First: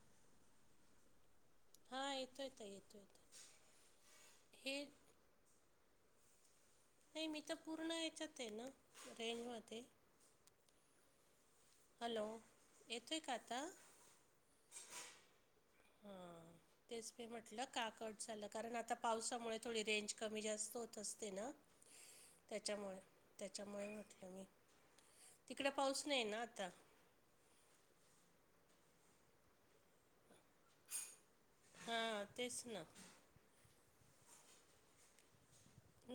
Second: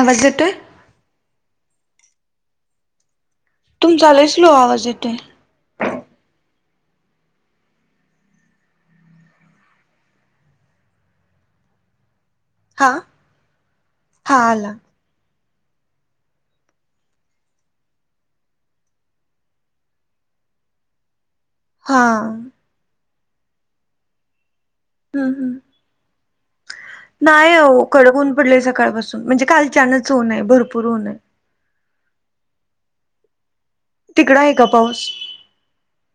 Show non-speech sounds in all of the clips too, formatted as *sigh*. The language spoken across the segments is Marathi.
आवाज येतोय? हा येतोय आता येतोय आता तुमचा लयी स्लो आवाज येतोय. नाही मी तर पूर्ण याच्यात आहे ना रेंजमध्ये. हॅलो हा येतोय का आता? हा आला. हां. तेच मी म्हटलं का कट झालं कारण आता पावसामुळे थोडी रेंज कमी जास्त होत असते ना. हा. त्याच्यामुळे त्याच्यामुळे म्हटलं मी हम्म तिकडं पाऊस नाही ना आता. नाही हो कडक होऊन पडलेय सकाळपासून म्हणजे कालचनच ऊने आहे भरपूर ऊन हाय. हा तेच ना. तिकड आहे का पाऊस?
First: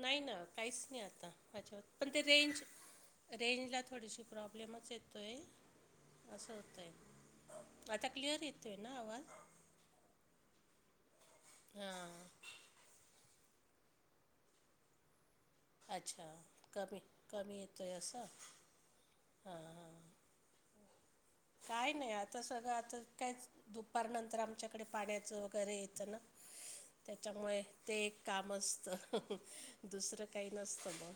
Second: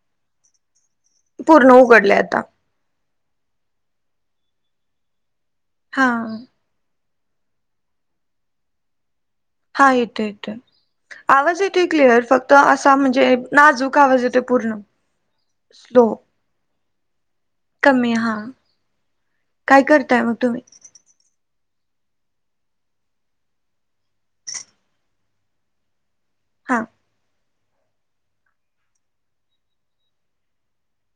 नाही ना काहिच नाही आता पूर्ण माझ्यावर पण उघडलाय ते आता रेंज रेंजला थोडीशी प्रॉब्लेमच येतोय हा असं होतंय. आता क्लिअर येतोय ना आवाज? हा येते येते आवाज येते क्लिअर हां फक्त असा म्हणजे नाजूक आवाज येतोय पूर्ण स्लो अच्छा कमी कमी येतोय कमी असं. हा हां काय हां करताय मग तुम्ही? काय नाही आता सगळं आता कायच दुपारनंतर आमच्याकडे पाण्याचं वगैरे येतं ना. हा त्याच्यामुळे ते एक काम असतं दुसरं काही नसतं मग.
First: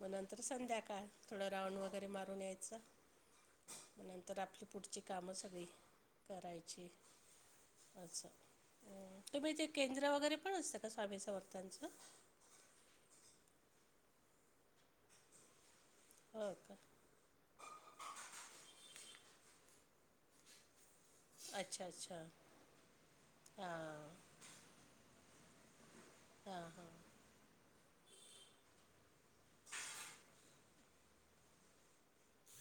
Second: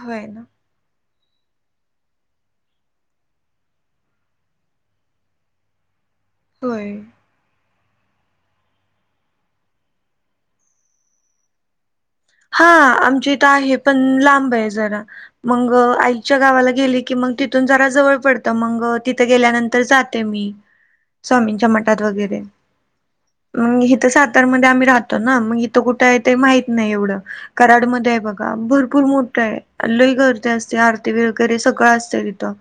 मग होय ना नंतर संध्याकाळ थोडं राऊंड वगैरे मारून यायचं नंत तर आपली पुढची कामं सगळी करायची. होय अच्छा तुम्ही तेे केंद्र वगैरे पण असतं का स्वामी समर्थांचं? हा आमची ईथ आहे पण लांब आहे जरा मग आ च्या हो गावाला का गेली की मग तिथून जरा जवळ पडत मग तिथ गेल्यानंतर जाते मी. स्वामींच्या अच्छा मठात अच्छा वगैरे मग इथं हां सातारमध्ये आम्ही राहतो ना मग तो कुठं आहे ते हां माहित हां नाही एवढं. कराडमध्ये आहे बघा भरपूर मोठं आहे आणि लयी गर्दी असत्या आरती वगैरे सगळं असते तिथे.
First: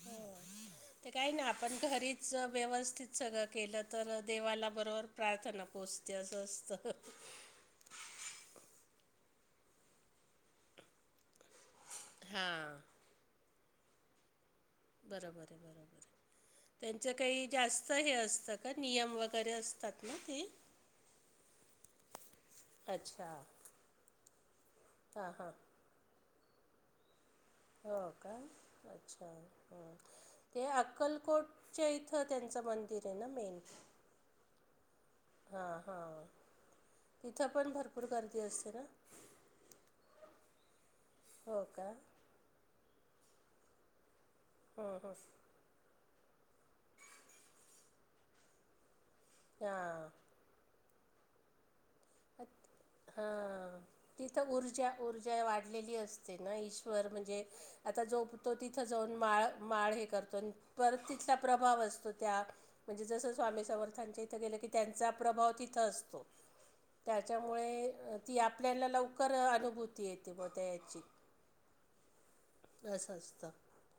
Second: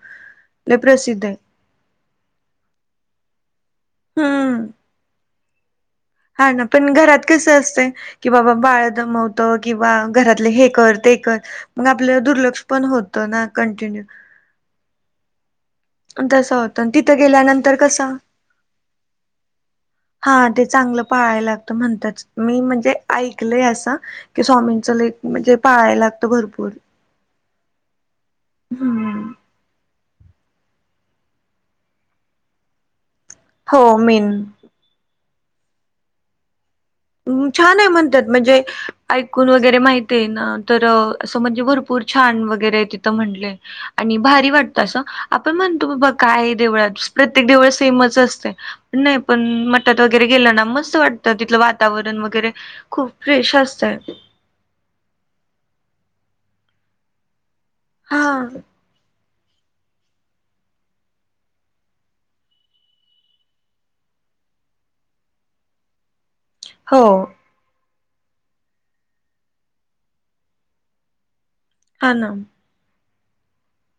लयी ते प्रसिद्ध काही आहे. नाही आपण घरीच व्यवस्थित सगळं केलं तर हम्म देवाला बरोबर प्रार्थना पोहोचत हा ना पण घरात कस असतय कि बाबा बाळ दमवत किंवा घरातले हे कर ते कर मग आपलं दुर्लक्ष हां पण होत तो ना कंटिन्यू बरंबरं बर. तसं होतं आणि त्यांचं तिथं काही गेल्यानंतर जास्त हे कसं असतं का नियम वगैरे असतात ना ते? पाळाय लागत म्हणतच मी म्हणजे अच्छा ऐकलय असं की स्वामींच लयी हां हां म्हणजे पाळाय त भरपूर हा का हम्म अच्छा हा. ते अक्कलकोटच्या इथं त्यांचं मंदिर आहे ना मेन? हो मेन हा हा तिथं पण भरपूर गर्दी असते ना? कोण वगैरे माहित आहे ना तर असं म्हणजे हो का भरपूर छान वगैरे आहे तिथं म्हंटले आणि भारी वाटत हां असं हां आपण म्हणतो बाबा काय देवळात प्रत्येक देवळ सेमच असते नाही पण मटात हां वगैरे गेलं ना मस्त वाटतं तिथलं वा वातावरण वगैरे खूप फ्रेश असतय. त ऊर्जा ऊर्जा वाढलेली असते ना ईश्वर म्हणजे आता हा जोपतो ति तिथं जाऊन माळ माळ हे करतो परत तिथला प्रभाव असतो त्या म्हणजे जसं स्वामी समर्थांच्या इथं गेलं की त्यांचा प्रभाव तिथं असतो. हो त्याच्यामुळे ती आपल्याला लवकर अनुभूती येते म त्या याची. हा नाम असं असतं.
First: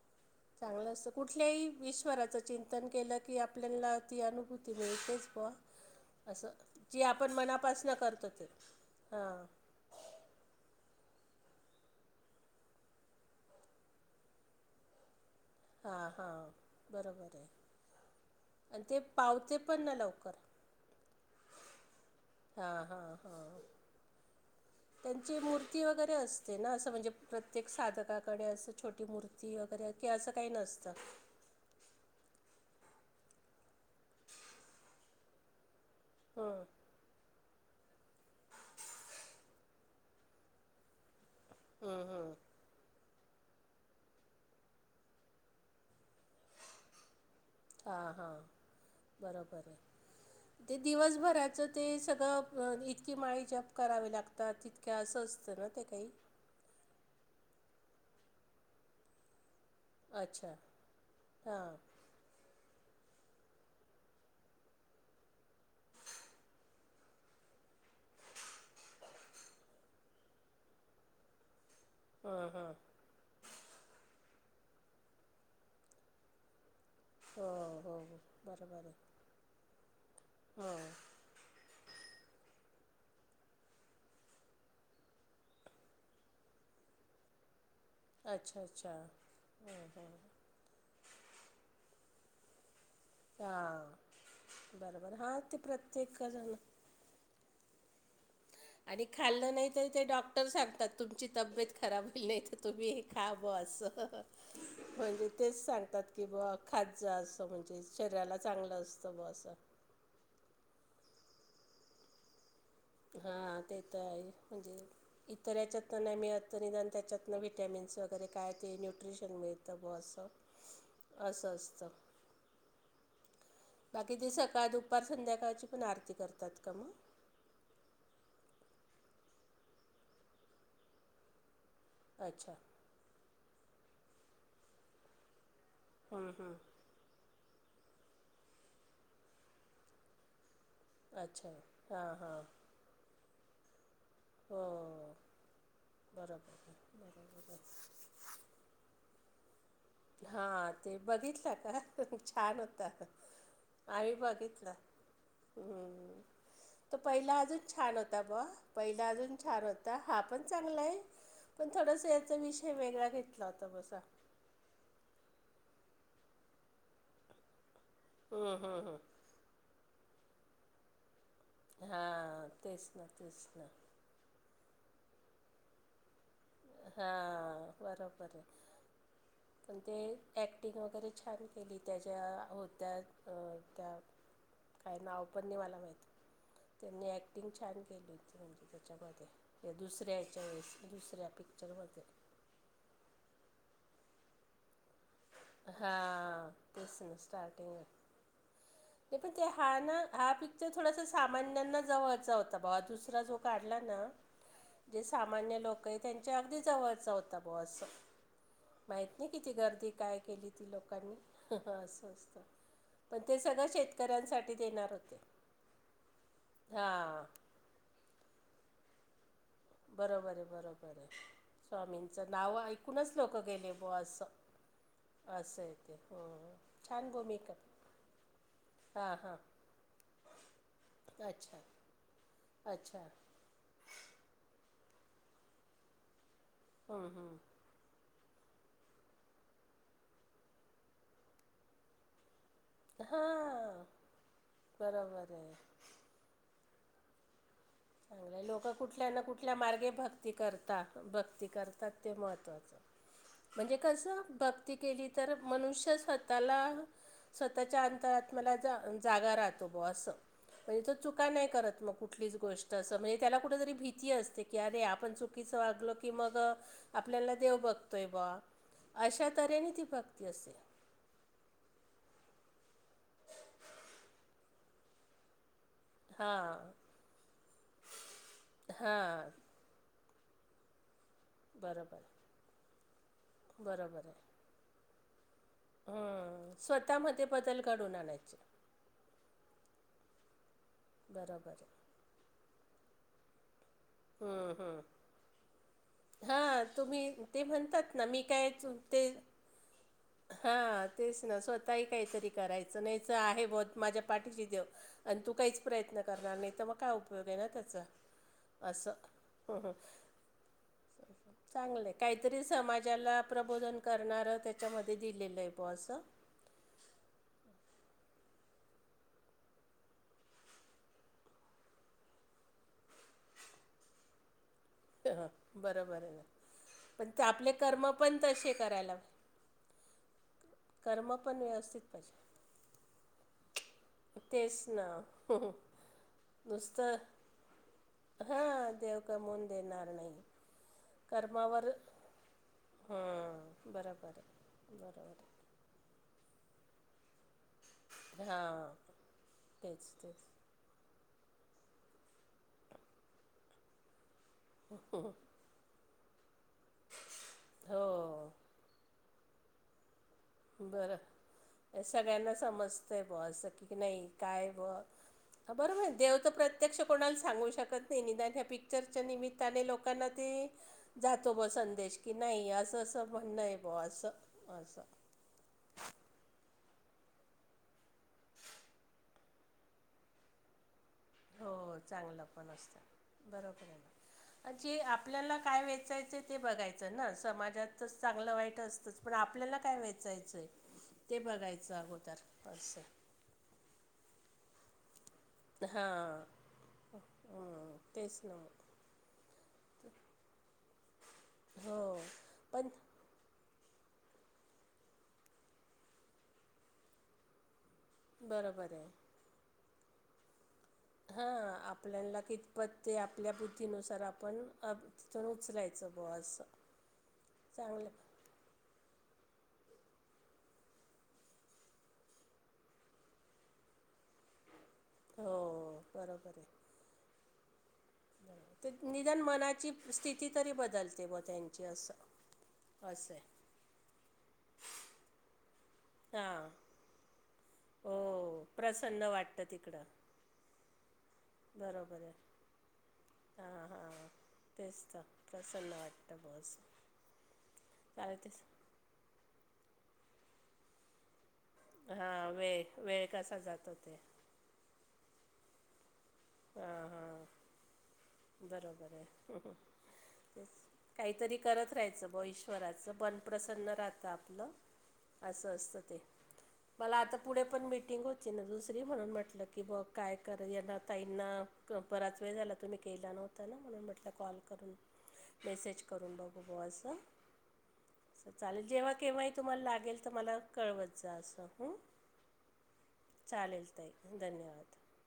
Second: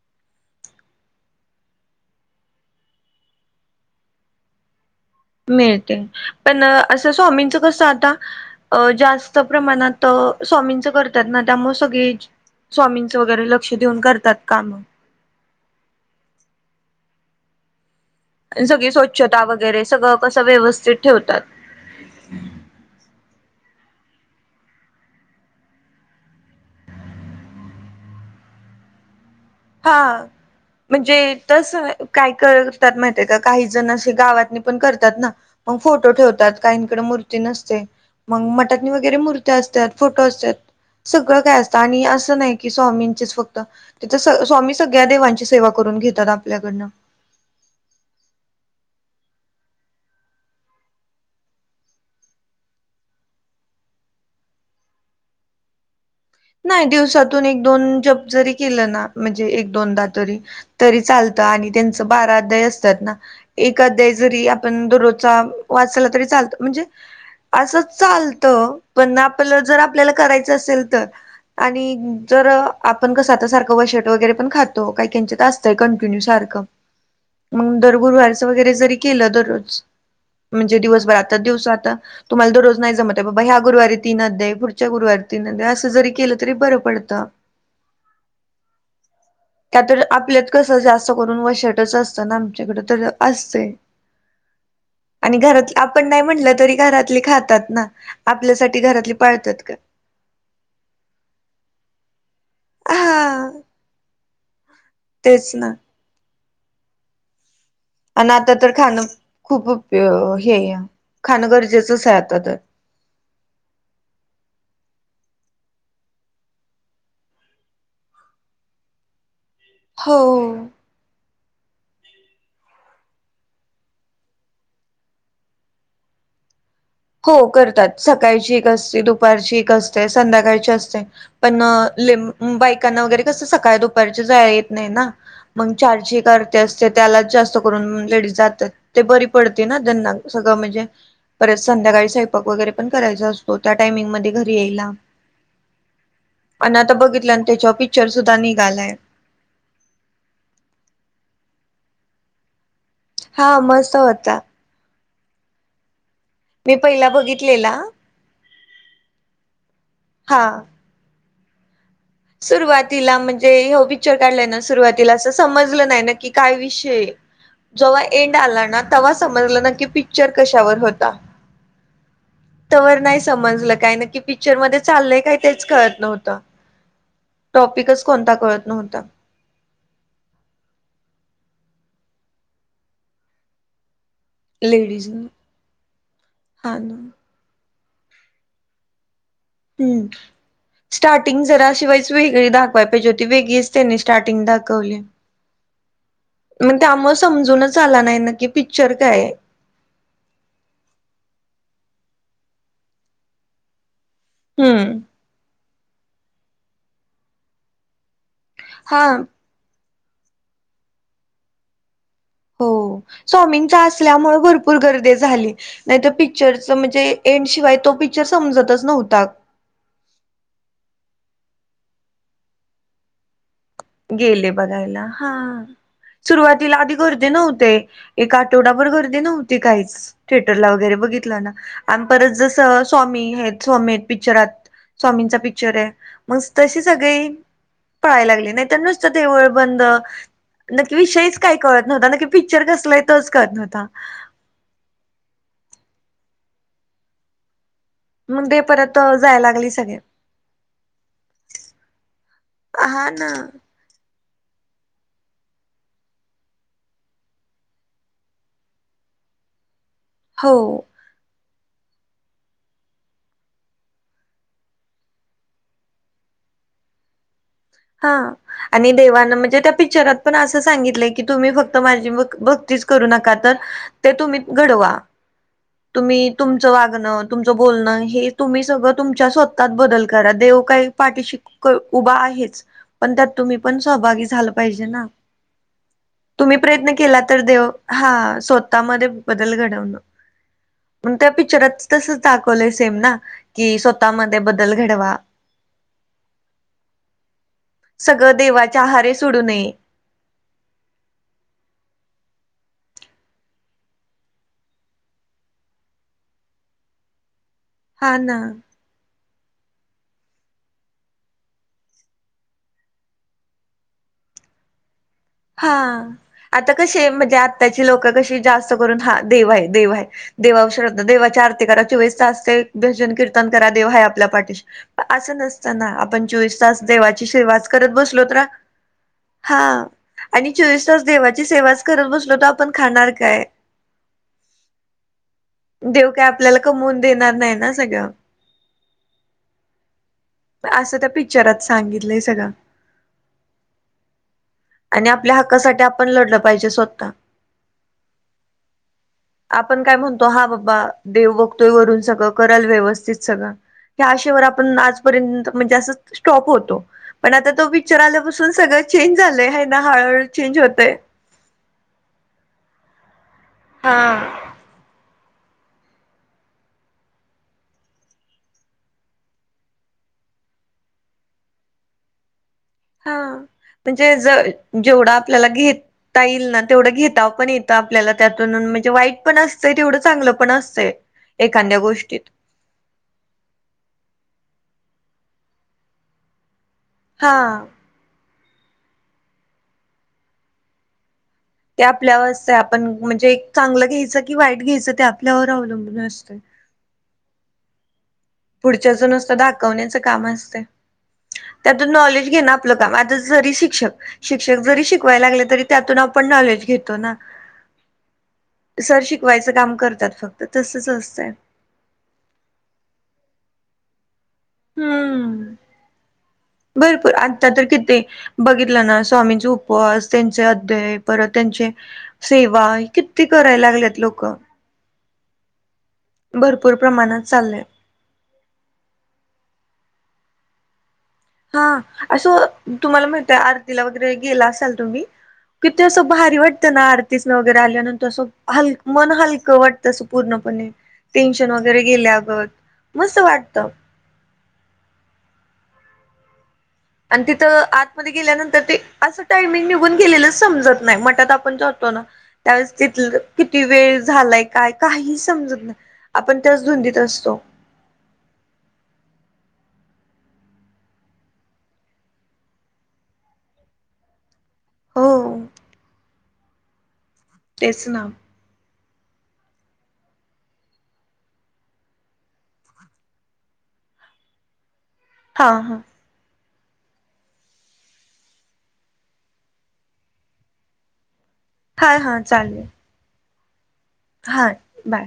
*inaudible* चांगलं असतं कुठल्याही ईश्वराचं चिंतन केलं की आपल्यांला ती अनुभूती मिळतेच बुवा मिळते पण जे असं आपण स्वामींचं कसं मनापासनं आता करतो ते अ जास्त हां प्रमाणात त स्वामींचं करत्यात ना त्यामुळे सगळी स्वामींचं वगैरे लक्ष देऊन करतात कामं. हां हां बरोबर आहे. आणि सगळी ते स्वच्छता पावते पण वगैरे ना सगळं लवकर कसं व्यवस्थित ठेवतात. हा हा हा. त्यांची मूर्ती वगैरे असते ना असं म्हणजे प्रत्येक साधकाकडे असं छोटी मूर् हा म्हणजे तसं नाय काय करतात माहित आहे का काही जण अशे गावात पण करतात ना मग फोटो ठेवतात हं. काही इकडं मूर्ती नसते मग मठातनी वगैरे मूर्तीया असत्यात फोटो असत्यात. सगळं काय असतं आणि असं नाही कि स्वामींचेच फक्त ते स स्वामी सगळ्या देवांची सेवा करून घेतात आपल्याकडनं. हां हां बरोबर आहे. *inaudible* ते दिवसभराचं ते सगळं पण इतकी माळी जप करावे लागतात तित के असं असतं ना ते काही. नाही दिवसातून एक दोन जप जरी केलं ना म्हणजे एक दोन दा तरी अच्छा तरी चालतं आणि हां त्यांचं बारा अध्याय असत्यात ना एक अध्याय जरी आपण दररोजचा वाचला तरी चालतं म्हणजे असंच चालतं पण आपलं जर आपल्याला करायचं असेल तर आणि जर हां हां आप पण कसं आता सारखं सारखं वशट वगैरे पण खातो काय किंचित असतंय कंटिन्यू सारखं हो मंग दर हो गुरुवारचं वगैरे बरोबर आहे जरी केलं दररोज हो म्हणजे दिवसभर आता दिवसा आता तुम्हाला दररोज नाही जमत आहे बाबा ह्या गुरुवारी तिन अध्याय पुढच्या गुरुवारी तीन अध्याय असं जरी केलं तरी बरं पडतं. अच्छा अच्छा हो त्यातून काय. आपल्यात कसं जास्त करून वशटच असतं ना आमच्याकडं तर असतय हां बरोबर आणि हा ते घरात आपण नाही प्रत्येक म्हटलं जण तरी घरातले खातात ना. आपल्यासाठी आणि घरातली खाल्लं पाळतात का नाहीतरी ते डॉक टर सांगतात तुमची तब्येत खराब होयले तर तुम्ही हे खा हा बं असं. म्हणजे तेच सांगतात कि बा खात जा असं म्हणजे शरीराला चांगलं असतं ब असं. प्यो हे अ खाणं गरजेचंच आहे आता तर. हा ते तर आहे म्हणजे इतर याच्यातनं नाही मिळत निदान त्याच्यातनं व्हिटामिन्स वगैर काय ते न्यूट्रिशन मिळ त ब असं हो. असं असतं. बाकी ते सकाळ दुपार संध्याकाळची पण आरती करतात का म? हो करतात सकाळची एक असते, दुपारची एक असते, संध्याकाळची असते पण न लिम अच्छा बायकांना वगैरे कसं सकाळ दुपारच्या जाय येत नाही ना मग चारची एक हं, हं. आरती अस चे त्याला जास्त करून लेडीज जातात ते बरी पडते ना त्यांना सगळं म्हणजे अच्छा संध्याळी हां हां स्वंयपाक वगैरे पण करायचा असतो त्या टायमिंगमध्ये घरी यायला हो बरोबर आणि आता बघितलं आणि त्याच्यावर बरोबर पिक्चर सुद्धा निघालाय. हा ते बघितला का छान होता. हा मस्त आम्ही होता. बघितला हम्म. मी तो पहिला अजून बघितलेला छान होता ब. पहिला अजून छान होता हा पण चांगला आहे पण थोडसा सुरुवातीला म्हणजे हो पिक्चर काढलाय ना सुरुवातीला असं समजलं नाही नक्की काय विषय जेव्हा एंड हम्म आला ना, हम्म तेव्हा समजलं की पिक्चर कशावर होता. हा तवर नाही समजलं काय ना की पिक्चर मध्ये चाललंय काय तेच कळत नव्हतं हां टॉपिकच कोणता बरोबर आहे कळत नव्हता पण ते ॲक्टिंग वगैरे छान केली त्याच्या होत्या त्या काही लेडीजना नाव पण नाही मला माहित हा ना त्यांनी कटिंग छान केली होती म्हणजे त्याच्यामध्ये हम्म. दुसऱ्याच्या वेळेस दुसऱ्या स्टार्टिंग जरा पिक्चरमध्ये शिवायच वेगळी दाखवाय पाहिजे होती वेगळीच त्यांना स्टार्टिंग दाकावली हां मण त्याम समजूनच आला नाही न की पिक्चर काय पन आहे त्या हा ना हा पिक्चर थोडासा सामान्यांना जवळचा होता बाबा दुसरा जो काढला ना हम्म जे सामान्य लोक आहे त्यांच्या अगदी जवळचा होता बॉस हा माहित नाही किती गर्दी काय केली ती लोकांनी असंतं हो स्वामींग त्या असल्यामुळे भरपुर देणार गर्दी होते झाली नाही तर पीक्चरच म्हणजे हां एन्ड शिवाय समजतच नव्हत. बरोबर आहे बरोबर आहे स्वामींचं नाव ऐकूनच लोक गेले बुवा असं गेले बघायला हा असं आहे ते हो हो सुरुवातीला आधी छान गर्दीे भूमिका नव्हते एक आठवडाभर हां गर्दी हां नव्हती काहीच थिएटरला वगैरे बघितलं ना अच्छा आणि परत जसं अच्छा स्वामी हे स्वामी पिक्चरात स्वामींचा पिक्चर आहे मग तसे हं, सगळे हं. पयला लागले नाही ते नुसता देऊळ बंद, नक्की विषय च काय कळत न्हवता पिकच्चर कसय तोच करत हां नव्हता बरोबर आहे मग ते लोक परत कुठल्या ना जायला कुठल्या लागली मार्गे सगळे. भक्ती करतात भक्ती करतात ते महत्त्वाचं. हा ना म्हणजे कसं भक्ती केली तर मनुष्य स्वतःला स्वतःच्या अंतरात मला जा जागा राहतो असं म्हणजे हो. येथे चुका नाही करत मग कुठलीच गोष्ट तस म्हणजे त्याला कुठ तरी भीती असते की अरे आपण चुकीचं वागल की मग आपल्याला देव बघतोय हा. बा आणि अशा देवानं म्हणजे तऱ्हेने त्या ती पिक्चरात भक्ती पण असे असं सांगितलंय की तुम्ही फक्त माझी भक्तीच करू नका तर ते तुम्ही घडवा तुम्ही तुमचं हां वागणं तुमचं बोलणं हे तुम्ही सगळं तुमच्या हां स्व त्यात बदल करा देव काही पाठीशी बरोबर उभा आहेच पण त्यात तुम्ही पण बरोबर आहे. सहभागी झालं पाहिजे ना हम्म तुम्ही प्रयत्न केला स्वतःमध्ये तर बदल देव घडून हा आणायचे. स्वतः मधे बदल घडवलं, मग त्या बरोबर आहे. पिक्चरात तस दाखवलं सेम ना की हम्म हम्म हा तुम्ही ते म्हणतात- ना मी काय ते नाही. हा तेच ना स्वतःही काहीतरी करायचं नाहीच आहे बत माझ्या पाठीशी देव आणि तू काहीच प्रयत्न करणार नाही तर मग काय उपयोग आहे ना त्याचा हा ना अस चांगलं काहीतरी समाजाला प्रबोधन करणार त्याच्यामध्ये दिलेलं. आहे ब हा असं आता कसे म्हणजे आत्ताची लोक कशी जास्त करून हा देव आहे देव आहे देवावर श्रद्धा देवाची आरती करा चोवीस तास ते भजन कीर्तन करा देव आहे आपल्या पाठीशी ह असं नसत ना बरोबर आहे आपण चोवीस तास पण ते देवाची आपले शेवाच करत कर्म पण बसलोत रा तसे करायला हा आणि चोवीस तास कर्म पण देवाची व्यवस्थित सेवाच करत पाहिजे बसलो तरो आपण खाणार काय तेच ना देव काय आपल्याला कमवून देणार नाही ना सगळं. हा देव कमवून देणार नाही. असं त्या पिक्चरात सांगितलंय सगळं. हा बराबर आहे. बरोबर आणि आहे आपल्या हक्कासाठी आपण लढलं पाहिजे स्वतः. हां आपण तेच काय तेच म्हणतो हा बाबा देव बघतोय वरून सगळं कराल व्यवस्थित सगळं ह्या आशेवर आप पण आज पर्यंत म्हणजे असं स्टॉप होतो पण आता तो हो पिक्चर आल्यापासून सगळं चेंज झालंय. हाय ना हळळ बरं या सगळ्यांना समजतंय ब असं की हा नाही काय ब हा बरोबर देव तर प्रत्यक्ष कोणाला सांगू शकत नाही निदांत ह्या पिक्चरच्या निमित्ताने लोकांना ती जातो ब संदेश की नाही असंस हा म्हणजे ज जेवढं आपल्याला घेत ताईल ना तेवढं घेता आपण येतं आपल्याला त्यातून म्हणजे वाईट पण असतंय तेवढं चांगलं पण असतंय. हो एखाद्या गोष्टीत चांगला जे आपल्याला काय वेचायचे ते बघायचं ना हा समाजात तसं चांगलं वाईट असतंच पण आपल्याला काय वेचायचंय ते बघाय ते आपल्यावरस आहे आपण म्हणजे एक चांगलं घ्यायचं की वाईट घ्यायचं ते आप हां हा तेच ना. पुढच्याच जुनसचं दाखवण्याचं कामं असतय. त्यातून हो नॉलेज घेण पण आपलं काम आता जरी शिक्षक शिक्षक जरी शिकवायला लागले तरी त्यातून आपण नॉलेज घेतो ना बरोबर सर आहे शीक वयचं काम करत्यात फक् ते तसच हा असतंय आपल्याला कित पत ते आपल्या बुद्धीनुसार आपण अप तिथून हम्म उचलायचं बुवा असं भरपूर आता तर चांगलं किती बघितलं ना स्वामींचे उपवास त्यांचे अध्याय परत त्यांचे सेवाय किती करायला लागल्यात लोकं. हो बरोबर आहे. पुर प्रमाणात चाललय. तिथ निदान मनाची स्थिती तरी बदलते बद हा असं तुम्हाला माहित आहे आरतीला वगैरे गेला असाल तुम्ही किती असं भारी हां वाटतं ना आरतीच न वगैरे आल्यानंतर असं हो हल प्रसन्न मन वाटतं हलकं तिकडं वाटतं सु पूर्णपणे टेन्शन वगैरे बरोबर आहे गेल्यागत मस्त हां वाटतं. हां तेच त प्रसन्न वाटतं बस. आणि तिथं आतमध्ये गेल्यानंतर ते असं टाइमिंग निघून गेलेलं समजत नाही मठात आपण जो तो ना हां त्यावेळेस वेळ वेळ तिथल कसा किती जातो ते वेळ झालाय काय काही समजत नाही आपण त्याच हां धुंदीत हां असतो. बरोबर आहे. तेच काहीतरी करत राहायचं ब ईश्वराचं बन प्रसन्न राहतं आपलं. हो असं असतं ते मला आता पुढे पण तेच मीटिंग ना होत तिनं दुसरी म्हणून म्हटलं की ब काय कर येदा ताईंना क पराच वेळ झाला तुम्ही केला नव्हता ना म्हणून म्हटलं कॉल करून हा हा मेसेज करून बघू ब असं. चालेल जेव्हा केव्हाही तुम्हाला लागेल तर मला कळवत जा असं हम्म. हा हा चालेल. चालेल ताई हा धन्यवाद. बाय